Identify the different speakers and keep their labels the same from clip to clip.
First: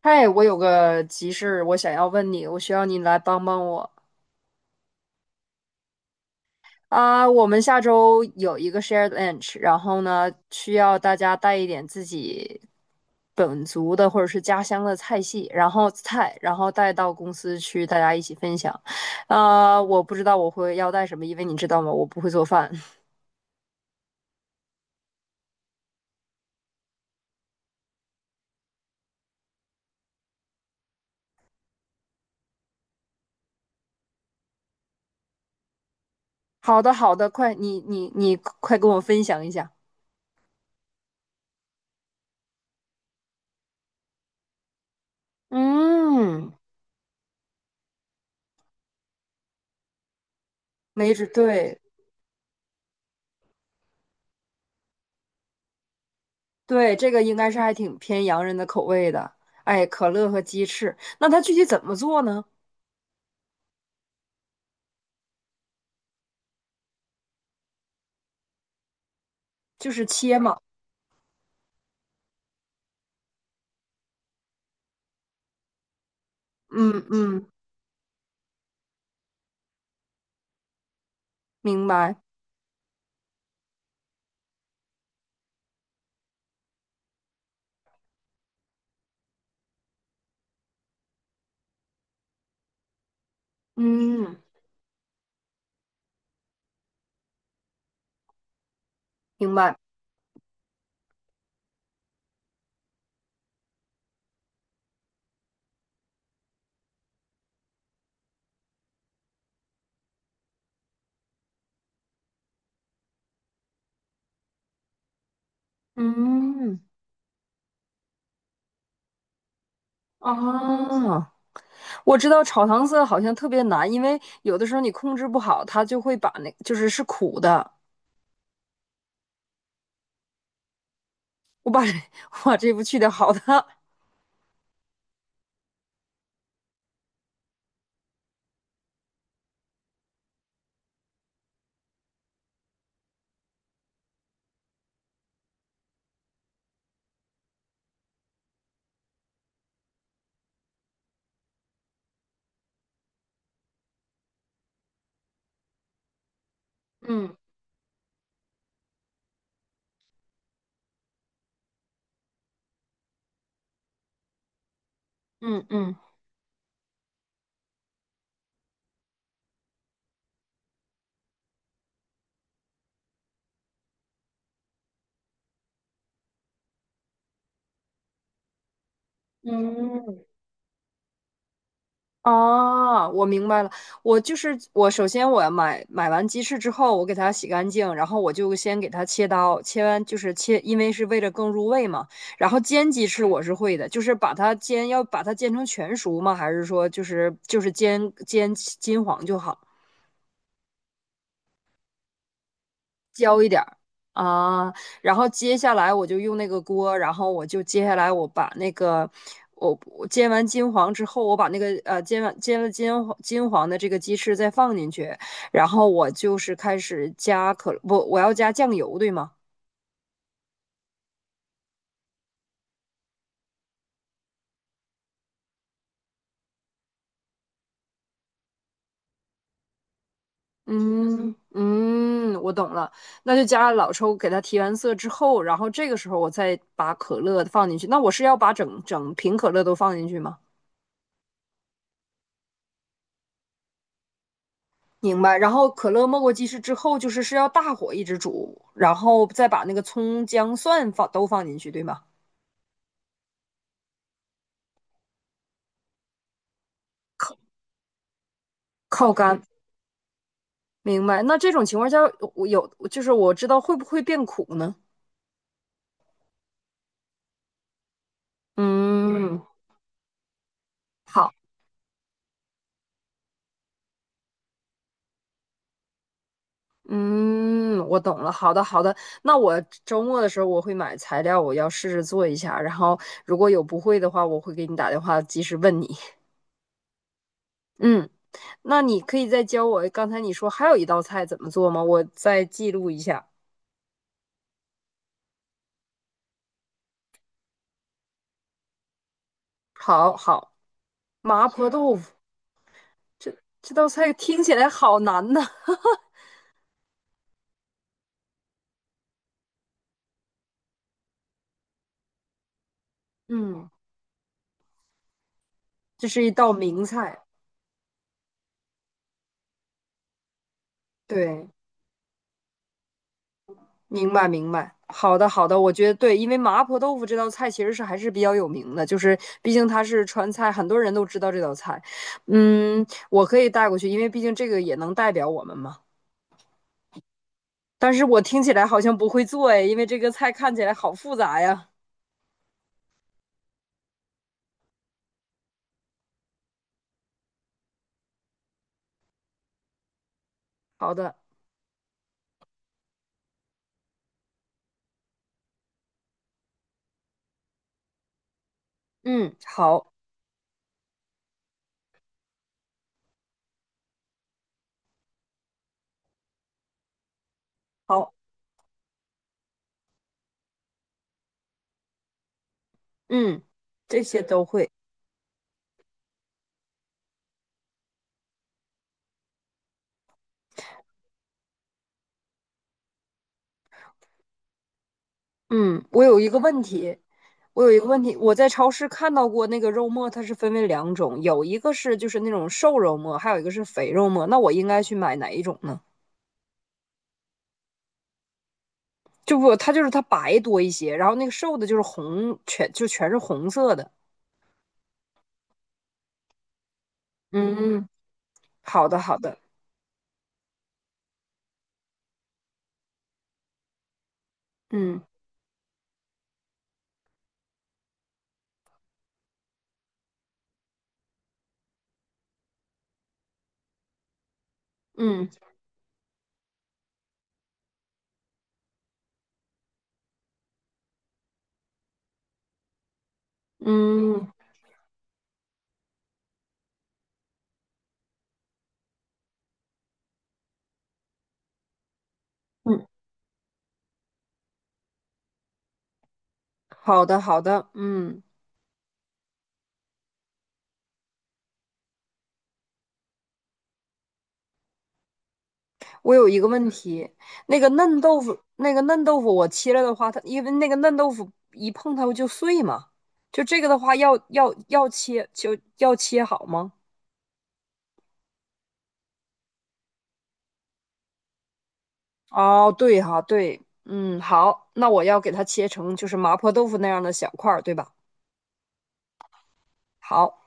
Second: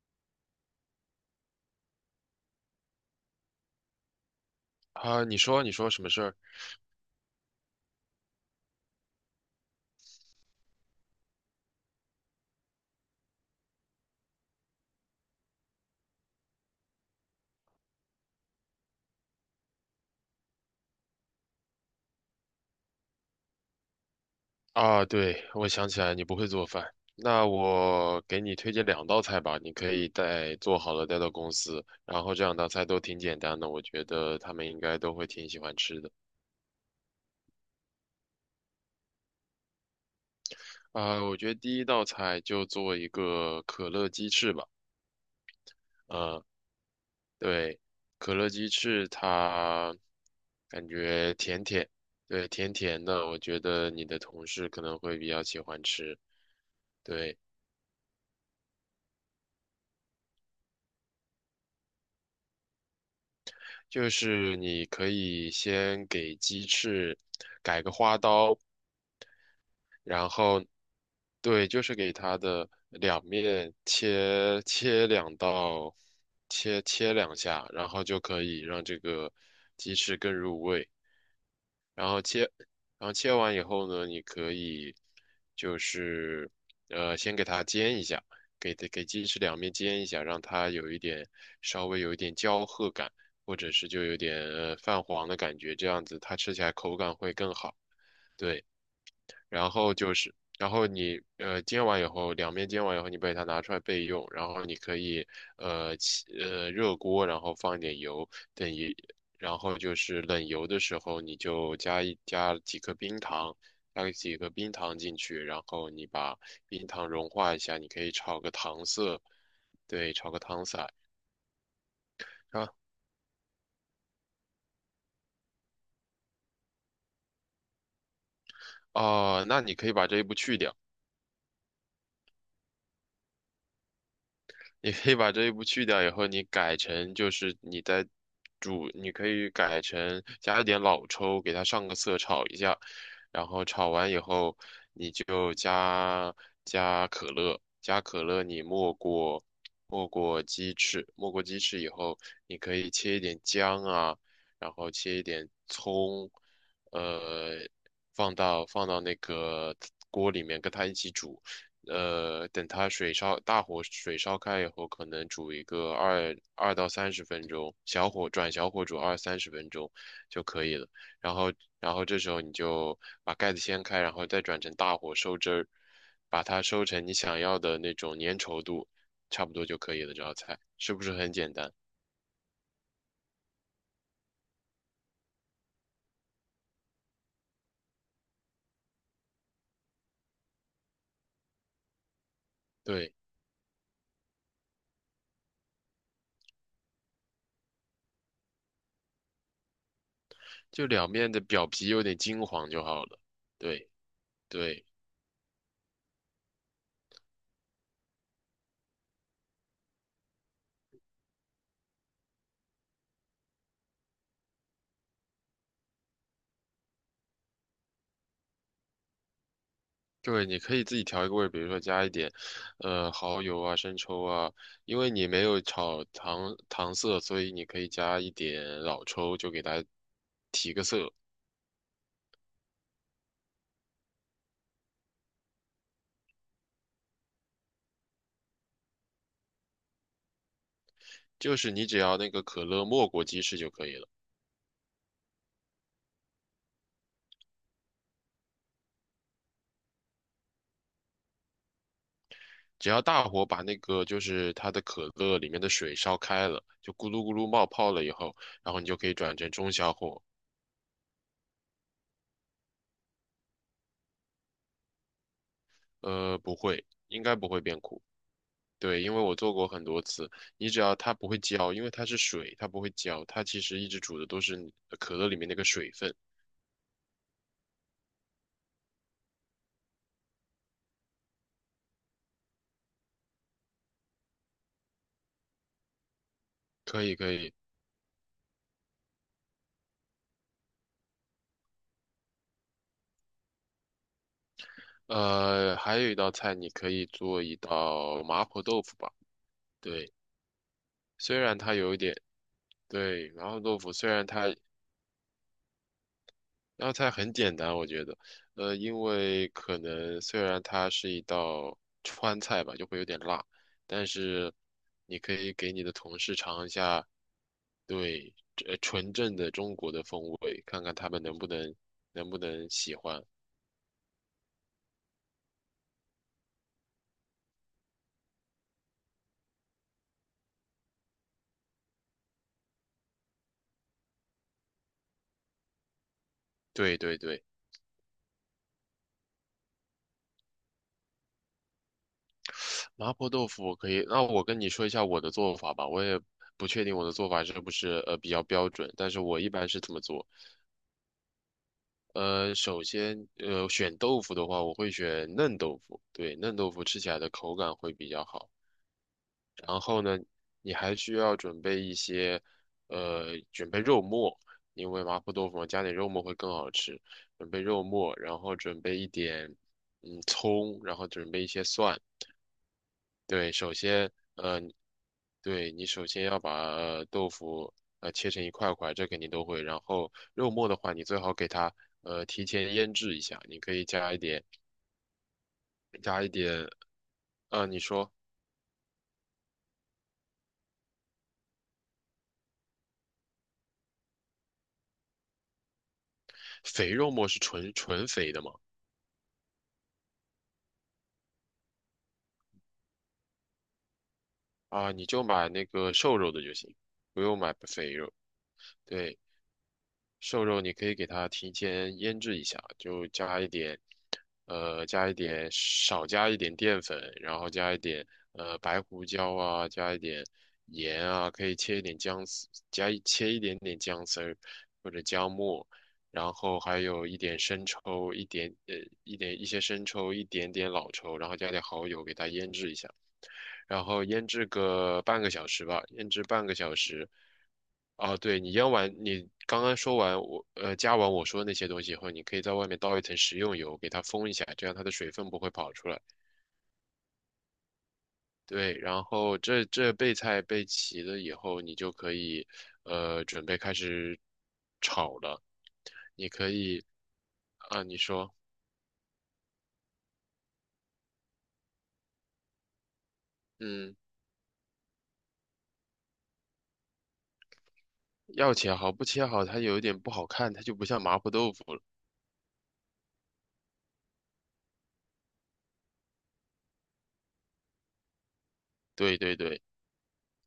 Speaker 1: 嗨，我有个急事，我想要问你，我需要你来帮帮我
Speaker 2: 啊，你说什么事儿
Speaker 1: 啊。我们下周有一个 shared lunch，然后呢，需要大家带一点自己本族的或者是家乡的菜系，然后菜，然后带到公司去，大家一起分享。啊，我不知道我会要带什么，因为你知道吗，我不会做饭。
Speaker 2: 啊？对，我想起来你不会做饭，那我给你推荐两道菜吧，你可以带做好了带到公司，然后这两道菜都挺简单的，我觉得他们应该都会挺喜欢吃的。
Speaker 1: 好的，好的，快，你快跟我分享一下。
Speaker 2: 啊，我觉得第一道菜就做一个可乐鸡翅吧。嗯。
Speaker 1: 嗯，
Speaker 2: 对，可乐鸡翅它感
Speaker 1: 没准
Speaker 2: 觉甜
Speaker 1: 对。
Speaker 2: 甜，对，甜甜的，我觉得你的同事可能会比较喜欢吃。
Speaker 1: 对，这个应
Speaker 2: 对。
Speaker 1: 该是还挺偏洋人的口味的。哎，可乐和鸡翅，那它具体怎么做呢？
Speaker 2: 就是你可以先给鸡翅改个花刀，
Speaker 1: 就是
Speaker 2: 然
Speaker 1: 切嘛。
Speaker 2: 后对，就是给它的两面切切两刀，切
Speaker 1: 嗯
Speaker 2: 切两
Speaker 1: 嗯，
Speaker 2: 下，然后就可以让这个鸡翅更入味。
Speaker 1: 明
Speaker 2: 然
Speaker 1: 白。
Speaker 2: 后切，然后切完以后呢，你可以就是先给它煎一下，给鸡翅两面煎一下，让它有一点稍微有一点焦褐感，或者是就有点
Speaker 1: 嗯，
Speaker 2: 泛黄的感觉，这样子它吃起来口感会更好。对。
Speaker 1: 明白。
Speaker 2: 然后你煎完以后，两面煎完以后，你把它拿出来备用。然后你可以呃起呃热锅，然后放一点油，等一，然后就是冷油的时候，你就加几颗冰糖，加几个冰糖进去，然后你把
Speaker 1: 嗯
Speaker 2: 冰糖融化一下，你可以炒个糖色，对，炒个糖色啊。
Speaker 1: 啊，我知道炒
Speaker 2: 啊。
Speaker 1: 糖色好像特别难，因为有的时候你控制不好，它就会把那就是是苦的。
Speaker 2: 哦，那你可以把这一步去掉。
Speaker 1: 我把这 我把这步去掉，好的。
Speaker 2: 你可以把这一步去掉以后，你改成就是你在煮，你可以改成加一点老抽，给它上个色，炒一下，然后炒完以后，你就加可乐，加可乐你没过鸡翅，没过鸡翅以后，你可以切一点姜啊，然后切一点葱，
Speaker 1: 嗯
Speaker 2: 呃，放到那个锅里面跟它一起煮。等它水烧，大火水烧开以后，可能煮一
Speaker 1: 嗯
Speaker 2: 个
Speaker 1: 嗯
Speaker 2: 二到三十分钟，转小火煮二三十分钟就可以了。然后，然后这时候你就把盖子掀开，然后再转成大火收汁儿，把它收成你想要的那种粘稠度，差不多就可以了。这
Speaker 1: 嗯，
Speaker 2: 道菜是不是很简单？
Speaker 1: 哦，我明白了。我就是我，首先我买完鸡翅之后，我给它洗干净，然后我就先给它切刀，切完就是切，因为是为了更入味嘛。然后煎鸡
Speaker 2: 对，
Speaker 1: 翅我是会的，就是把它煎，要把它煎成全熟吗？还是说就是煎煎金黄就好？
Speaker 2: 就两面的表皮有点金黄就好了。对
Speaker 1: 啊，
Speaker 2: 对。
Speaker 1: 然后接下来我就用那个锅，然后我就接下来我把那个我煎完金黄之后，我把那个煎完煎了金黄金黄的这个鸡翅再放进去，然后我就是开始加可不我要加酱油对吗？
Speaker 2: 对，你可以自己调一个味儿比如说加一点，蚝油啊、生抽啊，因为你没有炒糖色，所以你可以加一点老抽，就给它提个色。
Speaker 1: 嗯嗯，我懂了，那就加老抽给它提完色之后，然后这个时候我再把可乐放进去。那我是要把整整瓶可乐都放进去吗？
Speaker 2: 就是你只要那个可乐没过鸡翅就可以了，
Speaker 1: 明白。然后可乐没过鸡翅之后，就是是要大火一直煮，然后再把那个葱姜蒜放都放进去，对吗？
Speaker 2: 只要大火把那个就是它的可乐里面的水烧开了，就咕噜咕
Speaker 1: 靠
Speaker 2: 噜冒泡了以后，然后你就可
Speaker 1: 靠
Speaker 2: 以转
Speaker 1: 干。
Speaker 2: 成中小火，
Speaker 1: 明白。那这种情况下，我有就是我知道会不会变苦呢？
Speaker 2: 不会，应该不会变苦。对，因为我
Speaker 1: 嗯，
Speaker 2: 做过很多次，你只要它不
Speaker 1: 好，
Speaker 2: 会焦，因为它是水，它不会焦，它其实一直煮的都是你可乐里面那个水分。
Speaker 1: 嗯，我懂了。好的，好的。那我周末的时候我会买材料，我要试着做一下。然后如果有不会的话，我会给你打电话及时问你。
Speaker 2: 可以，可以。
Speaker 1: 嗯，那你可以再教我。刚才你说还有一道菜怎么做吗？我再记录一下。
Speaker 2: 还有一道菜，你可以做一道麻婆豆腐吧。对，
Speaker 1: 好好。
Speaker 2: 虽
Speaker 1: 麻
Speaker 2: 然
Speaker 1: 婆
Speaker 2: 它有
Speaker 1: 豆
Speaker 2: 一
Speaker 1: 腐，
Speaker 2: 点，对，
Speaker 1: 这
Speaker 2: 麻婆
Speaker 1: 这
Speaker 2: 豆
Speaker 1: 道
Speaker 2: 腐虽
Speaker 1: 菜
Speaker 2: 然
Speaker 1: 听
Speaker 2: 它
Speaker 1: 起来好难呐。
Speaker 2: 那道菜很简单，我觉得，因为可能虽然它是一道川菜吧，就会有点辣，
Speaker 1: 嗯，
Speaker 2: 但是你可以给你的
Speaker 1: 这
Speaker 2: 同
Speaker 1: 是一
Speaker 2: 事
Speaker 1: 道
Speaker 2: 尝一
Speaker 1: 名
Speaker 2: 下，
Speaker 1: 菜。
Speaker 2: 对，纯正的中国的风味，看看他们
Speaker 1: 对，
Speaker 2: 能不能喜欢。
Speaker 1: 明白明白。好的好的，我觉得对，因为麻婆豆腐这道菜其实是还是比较有名的，就是毕竟它是川菜，很多人都知道这道菜。嗯，我可以带过去，因为毕竟这个也能代表我们嘛。
Speaker 2: 对对对，
Speaker 1: 但是我听起来好像不会做哎，因为这个菜看起来好复杂呀。
Speaker 2: 麻婆豆腐我可以，那我跟你说一下我的做法吧，我也不确定我的做法是不是比较标准，但是我一般是这么做。
Speaker 1: 好的，
Speaker 2: 首先，选豆腐的话，我会选嫩豆腐。对，嫩豆腐吃起来的口感会比较好。
Speaker 1: 嗯，
Speaker 2: 然
Speaker 1: 好，
Speaker 2: 后呢，你还需要准备肉末，因为麻婆豆腐嘛加点肉末会更好吃。准备肉
Speaker 1: 好，
Speaker 2: 末，然后准备一点，葱，然后准备一些蒜，
Speaker 1: 嗯，
Speaker 2: 对，
Speaker 1: 这些都会。
Speaker 2: 对你首先要把豆腐切成一块块，这肯定都会。然后肉末的话，你最好给它提前腌制一下，你可以加一点，
Speaker 1: 嗯，我有一个问题。我
Speaker 2: 啊、
Speaker 1: 有
Speaker 2: 你
Speaker 1: 一个问
Speaker 2: 说，
Speaker 1: 题，我在超市看到过那个肉末，它是分为两种，有一个是就是那种瘦肉末，还有一个是肥肉末。那我应该去买哪一种呢？
Speaker 2: 肥肉末是纯纯肥的吗？
Speaker 1: 就不，它就是它白多一些，然后那个瘦的就是红，全就全是红色的。
Speaker 2: 啊，你就买那个瘦肉的就行，不用买
Speaker 1: 嗯，
Speaker 2: 肥肉。
Speaker 1: 好的，好
Speaker 2: 对，
Speaker 1: 的，
Speaker 2: 瘦肉你可以给它提前腌制一下，就加一点，呃，
Speaker 1: 嗯
Speaker 2: 加一点，少加一点淀粉，然后加一点白胡椒啊，加一点盐啊，可以切一点姜丝，切一点点姜丝儿或者
Speaker 1: 嗯
Speaker 2: 姜末，然后还有一点生抽，一点点老抽，然后加点蚝油给它腌制一下。然后腌
Speaker 1: 嗯
Speaker 2: 制个半个小时吧，腌制半个小时。哦，对，你腌完，你刚刚说完我加完我说那些东西以后，你可以在外面
Speaker 1: 嗯，
Speaker 2: 倒一层食用油，给它封一下，这样它的水分不会跑出来。
Speaker 1: 好的，好的，嗯。
Speaker 2: 对，然后这备菜备齐了以后，你就可以准备开始炒了。
Speaker 1: 我有一个问题，那个
Speaker 2: 啊，你
Speaker 1: 嫩豆
Speaker 2: 说，
Speaker 1: 腐，那个嫩豆腐我切了的话，它因为那个嫩豆腐一碰它不就碎嘛，就这个的话
Speaker 2: 嗯，
Speaker 1: 要切就要切好吗？
Speaker 2: 要切好，不切好它有一点不好看，它就不像麻婆豆腐了。
Speaker 1: 哦，对哈，对，嗯，好，那我要给它切成就是麻婆豆腐那样的小块儿，对吧？
Speaker 2: 对对对。
Speaker 1: 好，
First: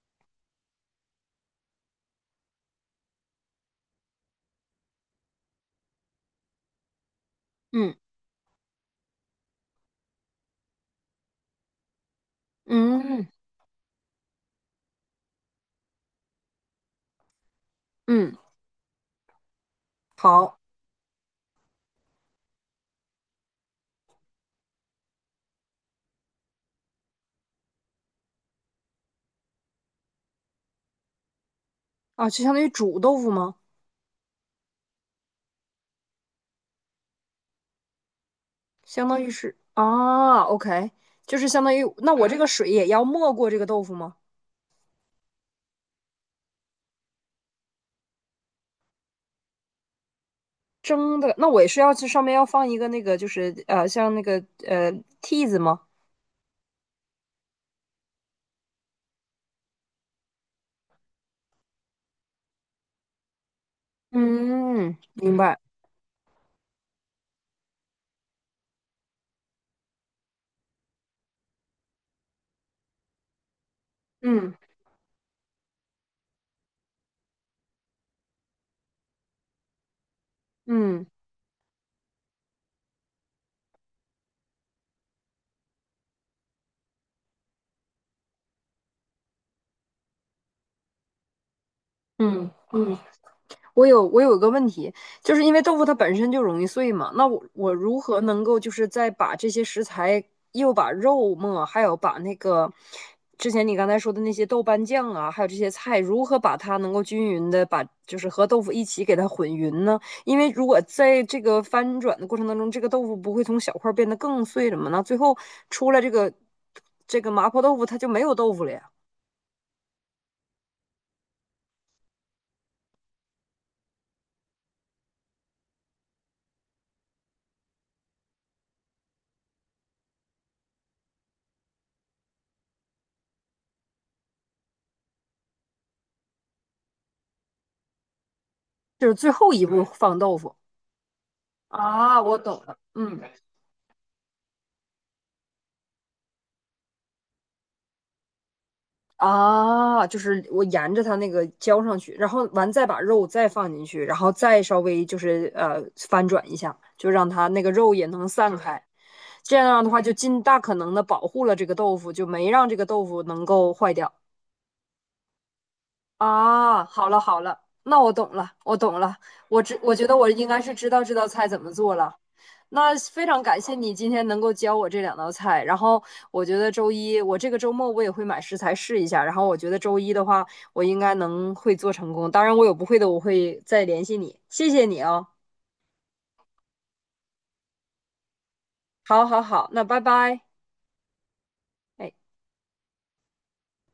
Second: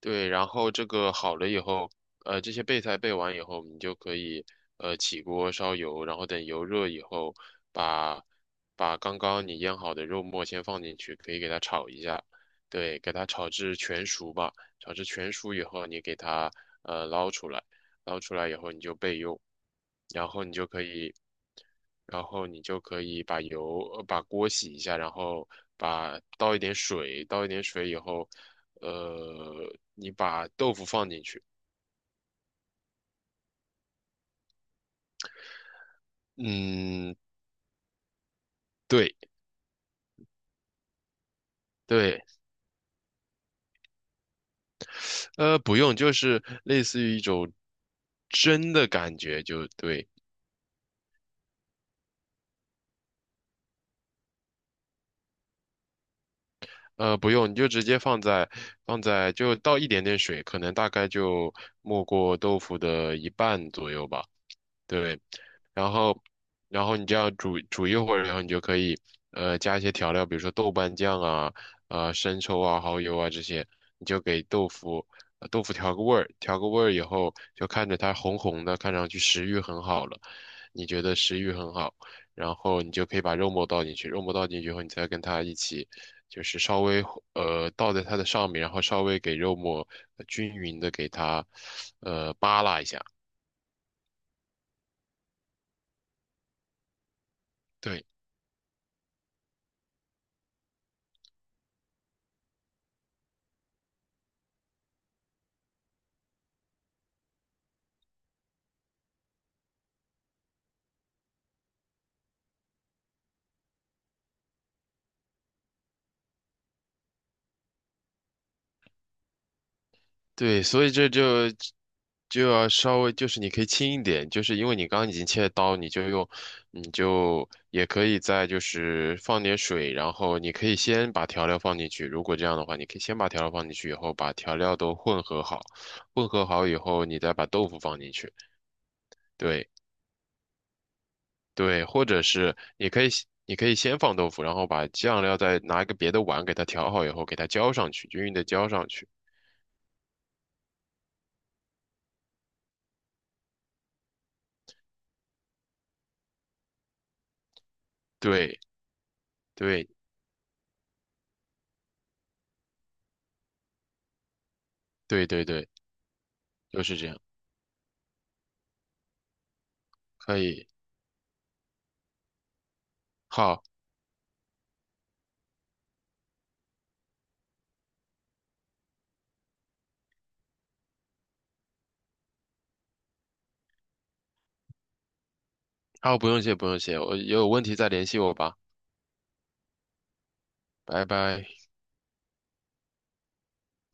Speaker 2: 对，然后这个好了以后，这些备菜备完以后，你就可以起锅烧油，然后等油热以后，
Speaker 1: 嗯
Speaker 2: 把刚刚你腌好的肉末先放进去，可以给它炒一下，对，给它
Speaker 1: 嗯
Speaker 2: 炒至全熟吧。炒至全熟以后，你给它捞出来。捞
Speaker 1: 嗯，
Speaker 2: 出来以后你就备用，然后你
Speaker 1: 好
Speaker 2: 就可以，然后你就可以把油，把锅洗一下，然后倒一点水，倒一点水以后，呃，你把豆腐放进去。
Speaker 1: 啊，就相当于煮豆腐吗？
Speaker 2: 嗯。
Speaker 1: 相
Speaker 2: 对
Speaker 1: 当于是啊，OK，就是相当于那
Speaker 2: 对。
Speaker 1: 我这个水也要没过这个豆腐吗？
Speaker 2: 不用，就是类似于一种蒸的感觉，就对。
Speaker 1: 蒸的，那我也是要去上面要放一个那个，就是，像那个呃屉子吗？
Speaker 2: 不用，你就直接放在就倒一点点水，可能大概就没过豆腐的一半左右吧。
Speaker 1: 嗯，
Speaker 2: 对，
Speaker 1: 明白。
Speaker 2: 然后然后你这样煮煮一会儿，然后你就可以加一些调料，比如说豆瓣酱啊、生抽啊、蚝油啊这些，你就给
Speaker 1: 嗯
Speaker 2: 豆腐调个味儿，调个味儿以后就看着它红红的，看上去食欲很好了，你觉
Speaker 1: 嗯。
Speaker 2: 得食欲很好，然后你就可以把肉末倒进去，肉末倒进去以后，你再跟它一起。就是稍微倒在它的上面，然后稍微给肉末均匀的给它
Speaker 1: 嗯
Speaker 2: 扒拉一
Speaker 1: 嗯。
Speaker 2: 下，
Speaker 1: 我有一个问题，就是因为豆腐它本身就容易碎嘛，那我如
Speaker 2: 对，
Speaker 1: 何能够就是再把这些食材，又把肉末，还有把那个之前你刚才说的那些豆瓣酱啊，还有这些菜，如何把它能够均匀的把就是和豆腐一起给它混匀呢？因为如果在这个翻转的过程当中，这个豆腐不会从小块儿变得更碎了吗？那最后出来这个麻婆豆腐它就没有豆腐了呀，
Speaker 2: 对，所以这就要稍微就是你可以轻一点，就是因为你刚刚已经切了刀，你就也可以再就是放点水，然后你可以先把调料放进去。如果这样的话，你可以先把调料放进去以后，把调料都混合好，混合好以后，你再把豆腐放进去。
Speaker 1: 就是最后一
Speaker 2: 对
Speaker 1: 步放豆腐。
Speaker 2: 对，或者
Speaker 1: 啊，我
Speaker 2: 是
Speaker 1: 懂了，嗯，
Speaker 2: 你可以先放豆腐，然后把酱料再拿一个别的碗给它调好以后，给它浇上去，均匀的浇上去。
Speaker 1: 啊，就是我沿着它那个浇上去，然后完再把肉再放进去，然后再稍微就是翻转一下，就让它那个肉也能散
Speaker 2: 对
Speaker 1: 开。这样
Speaker 2: 对
Speaker 1: 的话，就尽大可能的保护了这个豆腐，就没让这个豆腐能够坏掉。
Speaker 2: 对对对，就
Speaker 1: 啊，
Speaker 2: 是这
Speaker 1: 好
Speaker 2: 样，
Speaker 1: 了好了，那我懂了，我知，我觉得我
Speaker 2: 可
Speaker 1: 应该
Speaker 2: 以。
Speaker 1: 是知道这道菜怎么做了。那非常感
Speaker 2: 好，
Speaker 1: 谢你今天能够教我这两道菜，然后我觉得周一，我这个周末我也会买食材试一下，然后我觉得周一的话，我应该能会做成功。当然，我有不会的，我会再联系你。谢谢你哦。
Speaker 2: 好，不用谢，不用谢，我有问题再联系我吧，
Speaker 1: 好，好，好，那拜拜。
Speaker 2: 拜拜。
Speaker 1: 哎。